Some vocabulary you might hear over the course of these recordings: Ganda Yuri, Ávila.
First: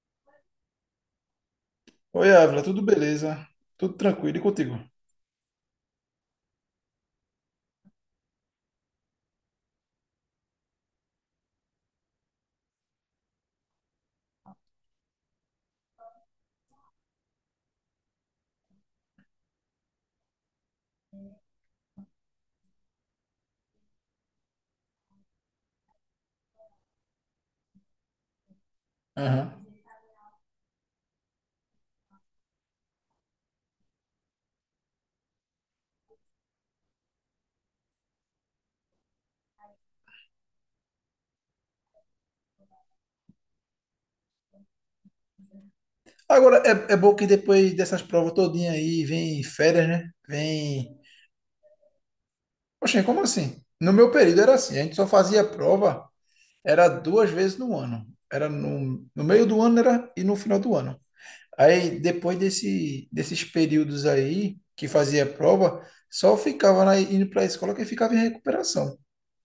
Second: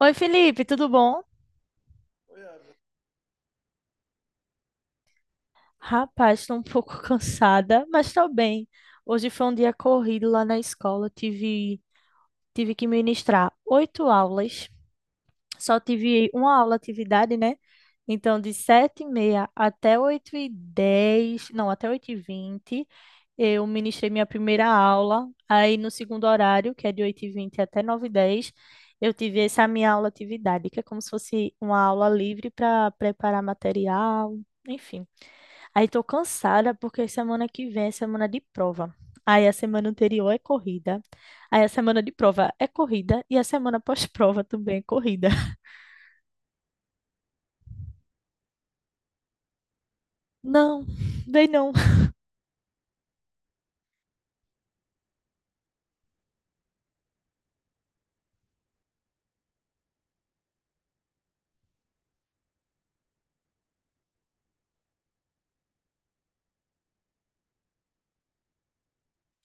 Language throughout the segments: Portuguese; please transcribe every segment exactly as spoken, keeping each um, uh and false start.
Oi, Felipe, tudo bom? Oi, Ávila, tudo beleza? Tudo tranquilo e contigo? Rapaz, estou um pouco cansada, mas estou bem. Hoje foi um dia corrido lá na escola. Tive, tive que ministrar oito aulas. Só tive uma aula atividade, né? Então, de sete e meia até oito e dez, não, até oito e vinte, eu ministrei minha primeira aula. Aí, no segundo horário, que é de oito e vinte até nove e dez, eu tive Aham. essa minha aula atividade, que é como se fosse uma aula livre para preparar material, enfim. Aí tô cansada porque semana que vem é semana de prova. Aí a semana anterior é corrida. Aí a semana de prova é corrida e a semana pós-prova também é corrida. Agora, é, é bom que depois dessas provas todinha aí, vem férias, né? Não, Vem. bem não. Poxa, como assim? No meu período era assim, a gente só fazia prova, era duas vezes no ano. Era no, no meio do ano era, e no final do ano. Aí, depois desse, desses períodos aí, que fazia prova, só ficava na, indo para a escola que ficava em recuperação.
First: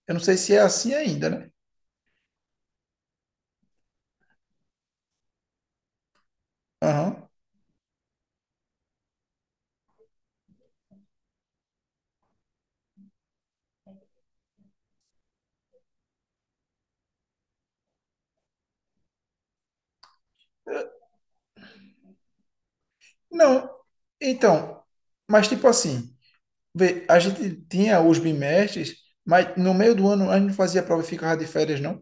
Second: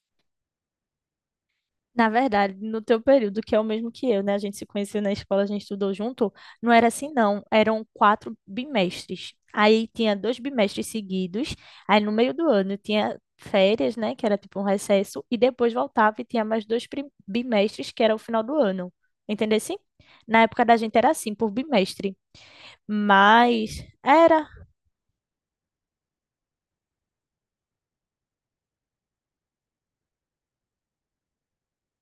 Eu não sei se é assim ainda, né? Na verdade, no teu período, que é o mesmo que eu, né? A gente se conheceu na escola, a gente estudou junto. Não era assim, Aham. não. Eram quatro bimestres. Aí tinha dois bimestres seguidos. Aí no meio do ano tinha férias, né? Que era tipo um recesso. E depois voltava e tinha mais dois prim- bimestres, que era o final do ano. Entendeu assim? Na época da gente era assim, por bimestre. Não, Mas era. então, mas tipo assim. Vê, a gente tinha os bimestres, mas no meio do ano a gente não fazia prova e ficava de férias, não?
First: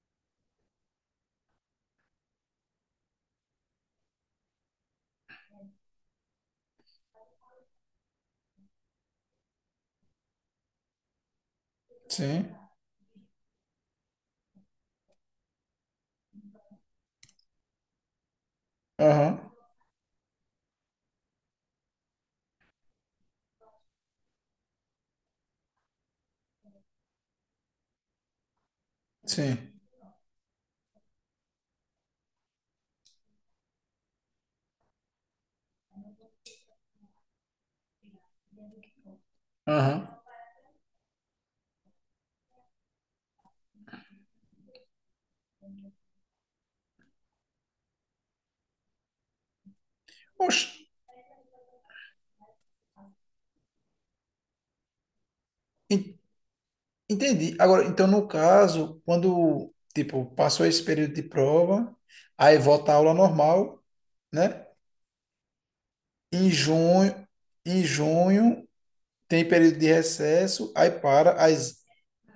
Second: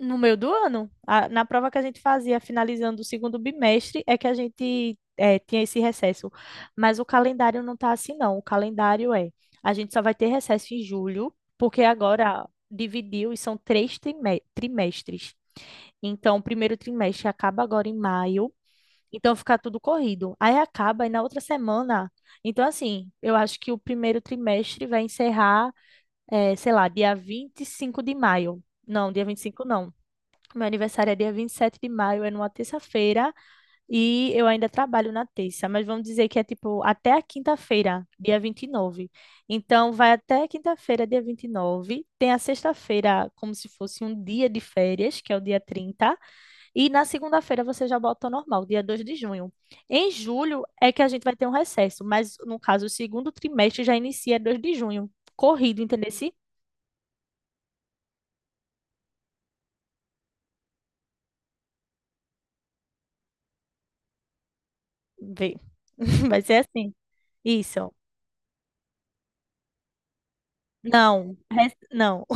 No meio do ano, a- na prova que a gente fazia, finalizando o segundo bimestre, é que a gente é, tinha esse recesso. Mas o calendário não tá assim, não. O calendário é, a gente só vai ter recesso em julho, porque agora Sim. dividiu e são três trime- trimestres. Então, o primeiro trimestre acaba agora em maio, então Aham. fica tudo corrido. Aí acaba e na outra semana. Então, assim, eu acho que o primeiro trimestre vai encerrar, é, sei lá, dia vinte e cinco de maio. Não, dia vinte e cinco Sim. não. Meu aniversário é dia vinte e sete de maio, é numa terça-feira e eu ainda trabalho na terça, mas vamos dizer que é tipo até a quinta-feira, dia vinte e nove. Então vai Aham. até a quinta-feira, dia vinte e nove. Tem a sexta-feira como se fosse um dia de férias, que é o dia trinta, e na segunda-feira você já volta ao normal, dia dois de junho. Em julho Oxe, é que a gente vai ter um recesso, mas no caso o segundo trimestre já inicia dois de junho. Corrido, entendeu? en- Se entendi. Agora, então, no caso, quando, tipo, passou esse período de prova, aí volta a aula normal, né? Vê. Vai Em ser assim. junho, em Isso. junho tem período de recesso, aí para Não, as. não.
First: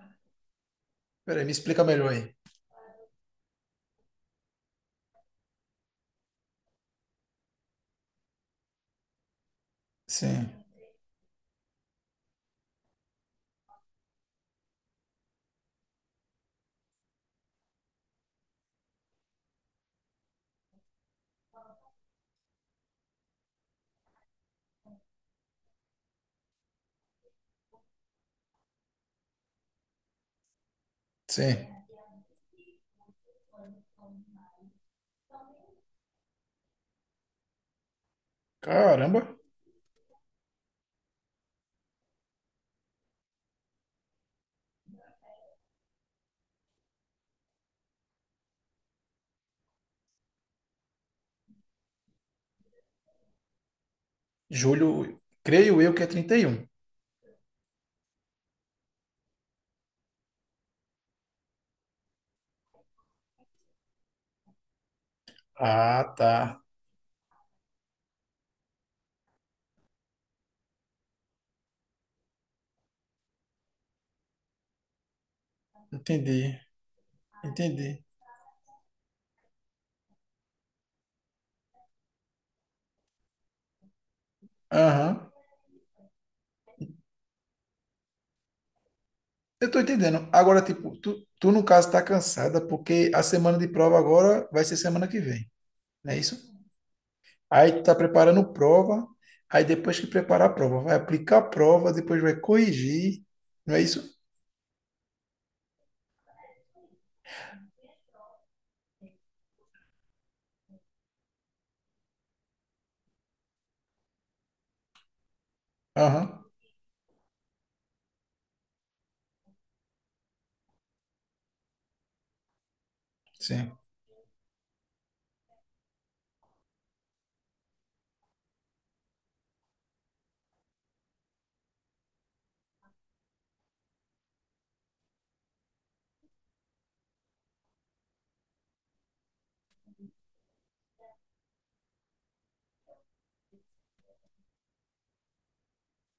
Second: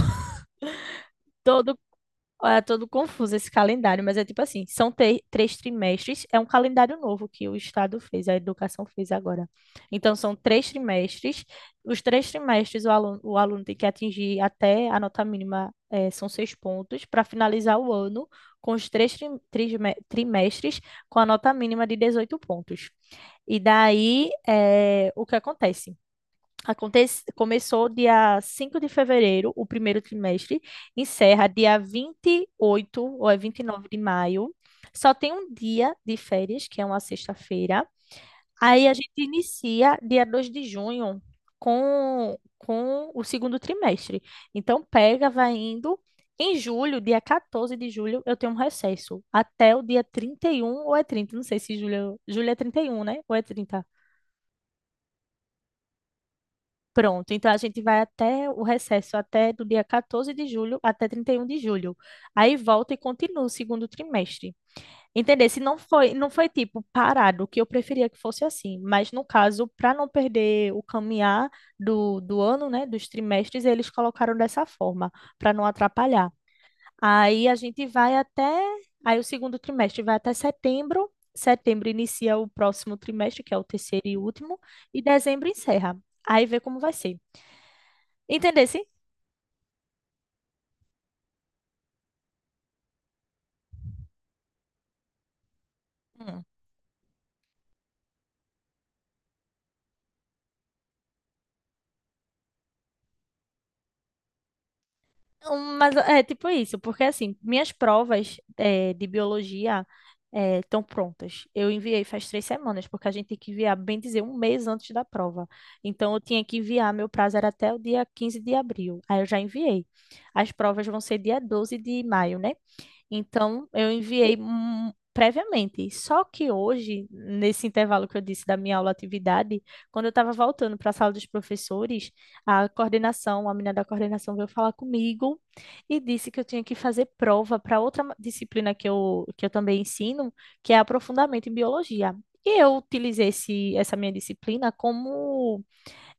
Peraí, me todo, explica melhor aí. É todo confuso esse calendário, mas é tipo assim, são te- três trimestres, é um calendário novo que o Estado fez, a educação fez agora. Então, são Sim. três trimestres, os três trimestres o aluno, o aluno tem que atingir até a nota mínima, eh, são seis pontos, para finalizar o ano com os três tri- trisme- trimestres com a nota mínima de dezoito pontos. E daí, eh, o que acontece? Acontece, começou dia cinco de fevereiro, o primeiro trimestre, encerra Sim. dia vinte e oito ou é vinte e nove de maio. Só tem um dia de férias, que é uma sexta-feira. Aí a gente Caramba. inicia dia dois de junho com, com o segundo trimestre. Então pega, vai indo. Em julho, dia quatorze de julho, eu tenho um recesso. Até o dia trinta e um ou é trinta, não sei se julho, julho é trinta e um, né? Ou é trinta. Julho, creio eu que é trinta e um. Pronto, então a gente vai até o recesso, até do dia quatorze de julho até trinta e um de julho. Aí volta e continua o segundo trimestre. Entender? Se não foi, Ah, não foi tá. tipo parado, que eu preferia que fosse assim, mas no caso, para não perder o caminhar do, do ano, né, dos trimestres, eles colocaram dessa forma, para não atrapalhar. Entendi, Aí a gente entendi. vai até, aí o segundo trimestre vai até setembro. Setembro inicia o próximo trimestre, que é o terceiro e último, e Aham. dezembro encerra. Aí vê como vai ser. Entendesse? Eu tô entendendo. Agora, tipo, tu, tu no caso tá cansada porque a semana de prova agora vai ser semana que vem, não é Hum. isso? Aí tu tá preparando prova, aí depois que preparar a prova, vai aplicar a prova, depois vai corrigir, não é isso? Um, Mas é tipo isso, porque assim, minhas provas é, de biologia estão prontas. Eu enviei faz três semanas, porque a gente tem que enviar, bem dizer, um mês antes da prova. Então eu tinha Aham, que enviar, meu prazo era até o dia quinze de abril. Aí eu já enviei. As provas vão ser dia doze de maio, né? Então, sim. eu enviei hum, previamente. Só que hoje, nesse intervalo que eu disse da minha aula atividade, quando eu estava voltando para a sala dos professores, a coordenação, a menina da coordenação veio falar comigo e disse que eu tinha que fazer prova para outra ma- disciplina que eu, que eu também ensino, que é aprofundamento em biologia. E eu utilizei esse, essa minha disciplina como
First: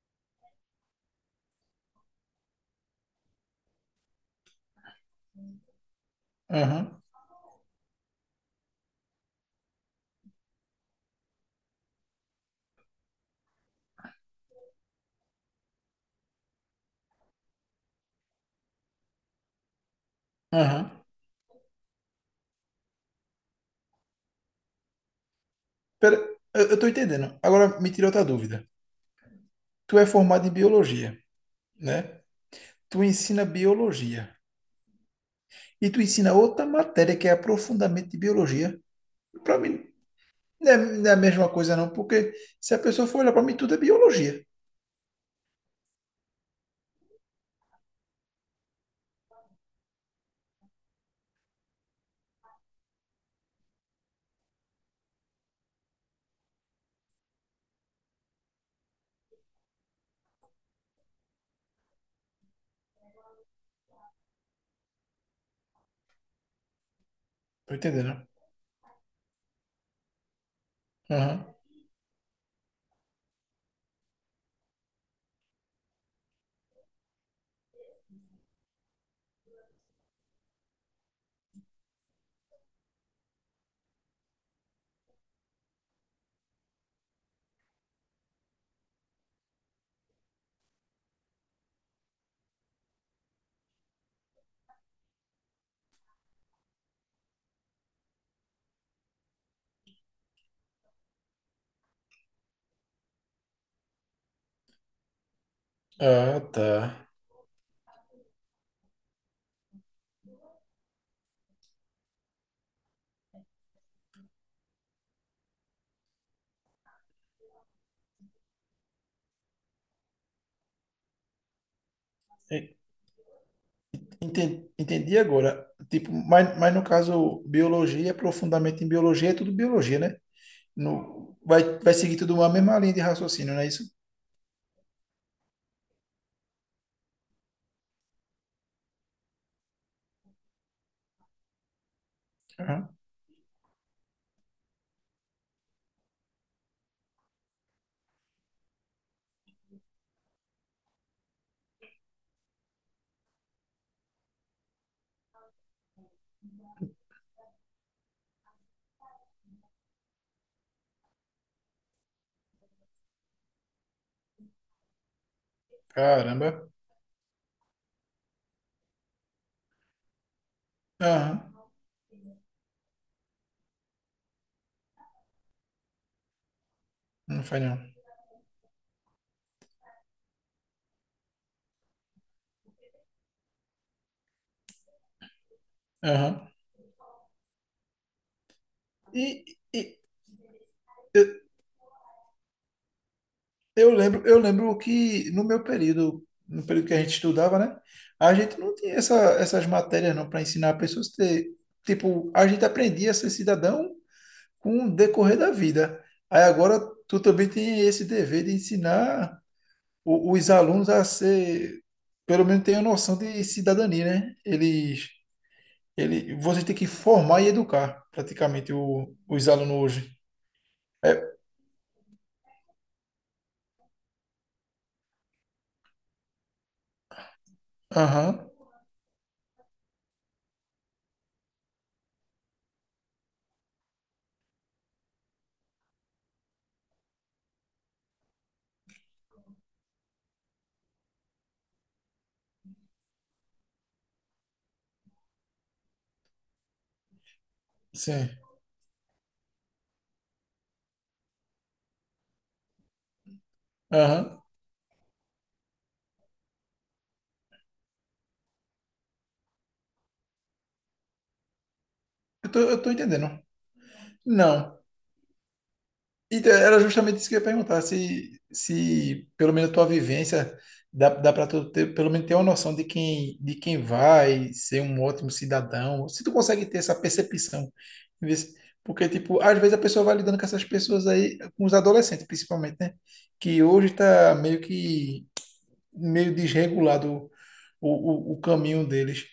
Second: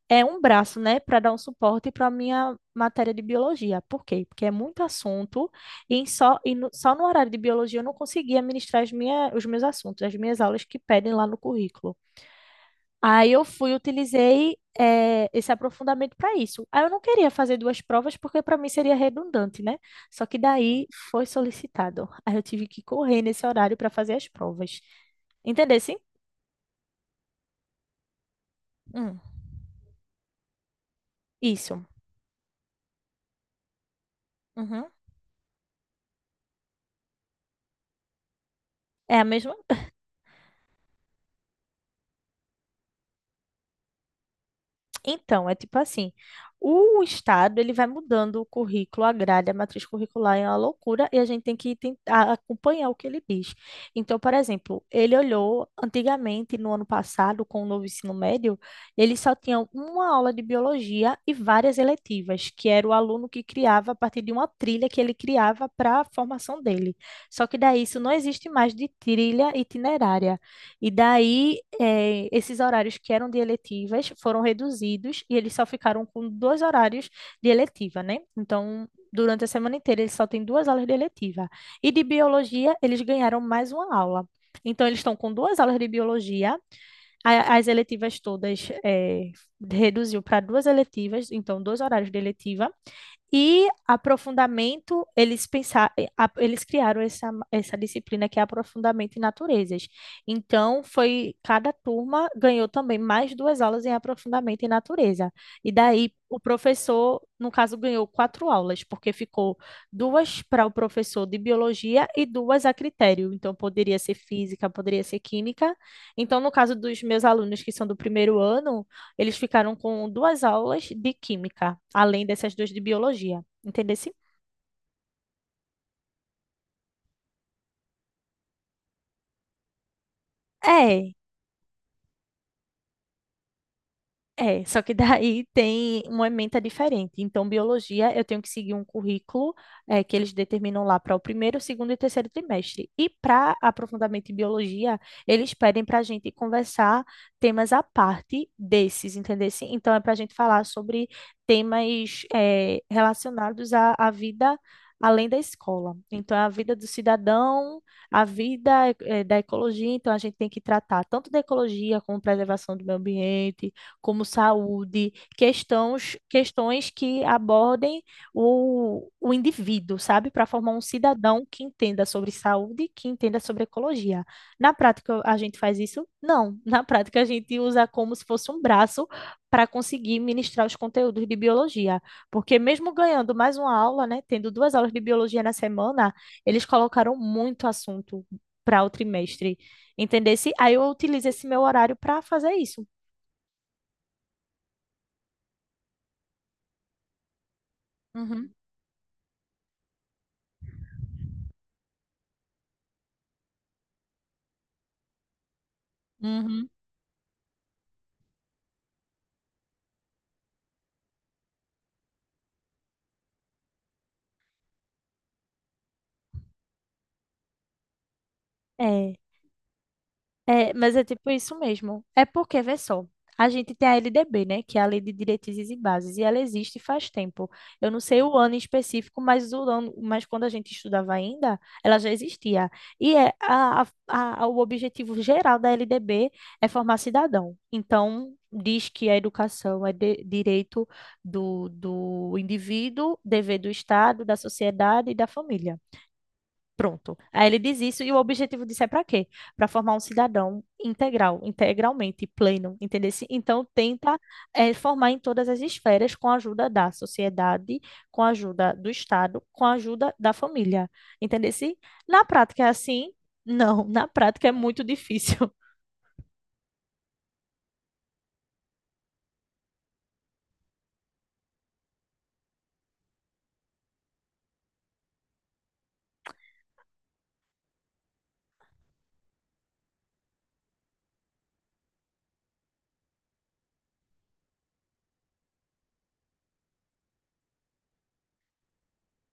é um braço, né, para dar um suporte para a minha matéria de biologia. Por quê? Porque é muito assunto e em só, e no, Aham, só no horário de biologia eu não conseguia ministrar as minha, os meus assuntos, as minhas aulas que pedem lá no currículo. Aí eu fui, utilizei eh, esse aprofundamento para isso. Aí eu não queria fazer duas provas porque para mim seria redundante, né? Só que daí aham. foi solicitado. Aí eu tive que correr nesse horário para fazer as provas. Entendeu? Sim? Pera, eu, eu tô entendendo. Agora me tira outra dúvida. Hum, Tu é formado em biologia, isso. né? Tu ensina biologia. Uhum. E tu ensina outra matéria que é aprofundamento de biologia. É a mesma? Para mim, não é, não é a mesma coisa, não, porque se a pessoa for olhar para mim, tudo é biologia. Então, é tipo assim, o estado ele vai mudando o currículo, a grade, a matriz curricular é uma loucura e a gente tem que tentar acompanhar o que ele diz. Então, por exemplo, ele olhou antigamente no ano passado com o novo ensino médio, ele só tinha uma aula de biologia e várias eletivas, que era o aluno que criava a partir de uma trilha que ele criava para a formação dele. Só que Tô daí isso não entendendo. existe mais de trilha itinerária. E Aham. daí, eh, esses horários que eram de eletivas foram reduzidos e eles só ficaram com dois horários de eletiva, né? Então, durante a semana inteira, eles só têm duas aulas de eletiva. E de biologia, eles ganharam mais uma aula. Então, eles estão com duas aulas de biologia, a- as eletivas todas eh, reduziu para duas eletivas, então, dois horários de eletiva. E aprofundamento, eles pensaram, eles criaram essa, essa disciplina que é aprofundamento em naturezas. Então, foi cada turma ganhou também mais duas aulas em aprofundamento em natureza. E daí o Ah, tá. professor, no caso, ganhou quatro aulas, porque ficou duas para o professor de biologia e duas a critério. Então, poderia ser física, poderia ser química. Então, no caso dos meus alunos que são do primeiro ano, eles ficaram com duas aulas de química, além dessas duas E- de biologia. Entendesse? enten- Entendi agora. Tipo, mas, mas no caso, biologia, aprofundamento em biologia, é tudo biologia, né? É, No, vai, vai seguir tudo uma mesma linha de raciocínio, não é isso? é, só que daí tem uma ementa diferente. Então, biologia, eu tenho que seguir um currículo eh, que eles determinam lá para o primeiro, segundo e terceiro trimestre. Aham. E para aprofundamento em biologia, eles pedem para a gente conversar temas à parte desses, entendeu? Então, é para a gente falar sobre temas eh, relacionados à, à vida além da escola. Então, é a vida do cidadão, a vida eh, da ecologia. Então, a gente tem que tratar tanto da ecologia como preservação do meio ambiente como saúde, questões, Caramba. questões que abordem o, o indivíduo, sabe? Para formar um cidadão Aham. que entenda sobre saúde, que entenda sobre ecologia. Na prática, a gente faz isso? Não. Na prática, a Não gente faz não. usa como se fosse um braço para conseguir ministrar os conteúdos de biologia. Porque mesmo ganhando mais uma aula, né, tendo duas aulas de biologia na semana, Aham. eles colocaram muito assunto para o E, trimestre, e entendesse? Aí eu eu, utilizo esse meu horário para fazer isso. Eu lembro, eu lembro que no meu período, no período que a gente estudava, né? A Uhum. gente não tinha essa, essas matérias não para ensinar pessoas a ter, tipo, a gente aprendia a ser cidadão com o decorrer da vida. Aí Uhum. agora tu também tem esse dever de ensinar o- os alunos a ser, pelo menos ter a noção de cidadania, né? Eles, ele, você tem que formar e educar praticamente o, É, os alunos hoje. é, mas é tipo É, isso mesmo. É porque, vê só, a gente tem a L D B, né, que é a Lei de Diretrizes e Bases, e ela existe faz tempo. Eu não sei o aham, ano em específico, mas o ano, mas quando a gente estudava ainda, ela já existia. E é a, a, a- o objetivo geral da L D B é formar cidadão. Então, diz que a educação é de- direito do, do indivíduo, dever do Estado, da sociedade e da família. Pronto. Aí ele diz isso e o sim, objetivo disso é para quê? Para formar um cidadão integral, integralmente pleno, entendeu? Então tenta aham. eh, formar em todas as esferas com a ajuda da sociedade, com a ajuda do Estado, com a ajuda da família, entendeu? Na Eu tô, prática é eu tô assim? entendendo. Não, na prática é Não. muito difícil. E é, era justamente isso que eu ia perguntar, se, se pelo menos a tua vivência dá, dá para tu ter, pelo menos ter uma noção de quem, de quem, vai ser um ótimo cidadão, se tu consegue ter essa percepção. Vê se- Porque, tipo, às vezes a pessoa vai lidando com essas pessoas aí, com os adolescentes principalmente, né? Que hoje tá meio que, meio desregulado o, o, o caminho deles.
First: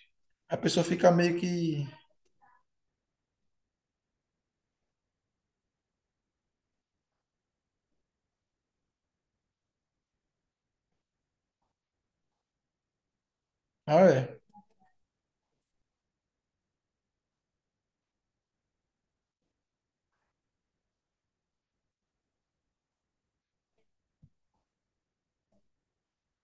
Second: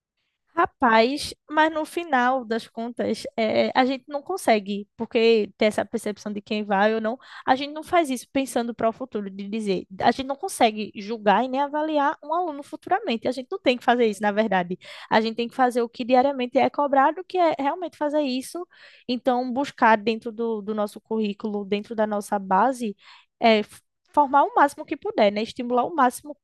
A pessoa fica Rapaz, meio mas no que. final das contas, é, a gente não consegue, porque ter essa percepção de quem vai ou não, a gente não faz isso pensando para o futuro, de dizer, a gente não consegue julgar e nem avaliar um aluno futuramente, a gente não tem que Ah, fazer isso, na é. verdade, a gente tem que fazer o que diariamente é cobrado, que é realmente fazer isso, então buscar dentro do, do nosso currículo, dentro da nossa base, é, f- formar o máximo que puder, né, estimular o máximo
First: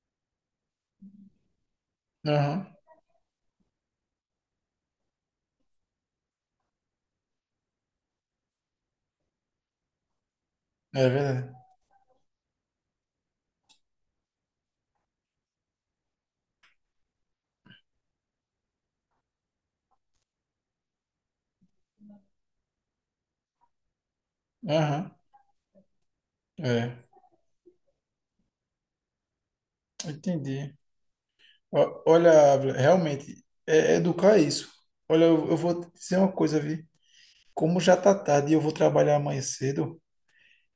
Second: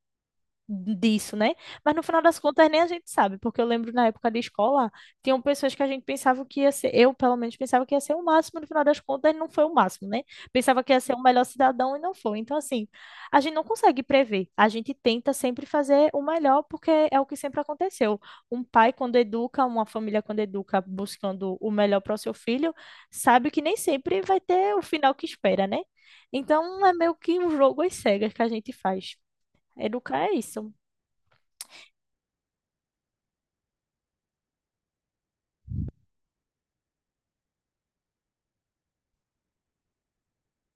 disso, né? Mas no final das Aham. contas nem a gente sabe, porque eu lembro na época de escola, tinham pessoas que a gente pensava que ia ser, eu pelo menos pensava que ia ser o máximo, no final das contas não foi o máximo, né? Pensava que ia É ser o melhor verdade. cidadão e não foi. Então, assim, a gente não consegue prever, a gente tenta sempre fazer o melhor, porque é o que sempre aconteceu. Um pai, quando educa, uma família, quando educa, buscando o melhor para o seu filho, sabe que nem sempre vai ter o Aham. final que espera, né? Então, é É, meio que um jogo às cegas que a gente faz. Educar é isso. entendi. Ó- Olha, Ávila, realmente, é, é educar é isso. Olha, eu, eu vou te dizer uma coisa, vi. Como já tá tarde e eu vou trabalhar amanhã cedo,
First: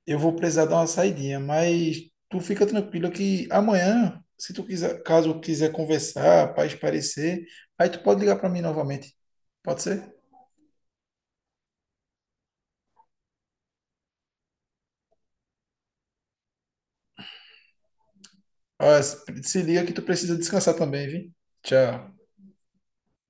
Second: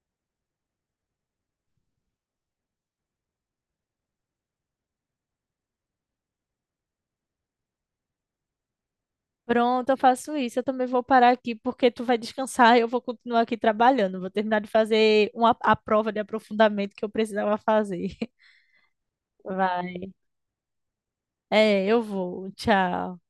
eu vou precisar dar uma saidinha, mas tu fica tranquila que amanhã, se tu quiser, caso quiser conversar, para esparecer, aí tu pode ligar para mim novamente. Pode Pronto, eu ser? faço isso. Eu também vou parar aqui porque tu vai descansar e eu vou continuar aqui trabalhando. Vou terminar de fazer uma, a prova de aprofundamento que eu precisava fazer. Ah, se se liga que tu Vai. precisa descansar também, vi. É, eu Tchau. vou. Tchau.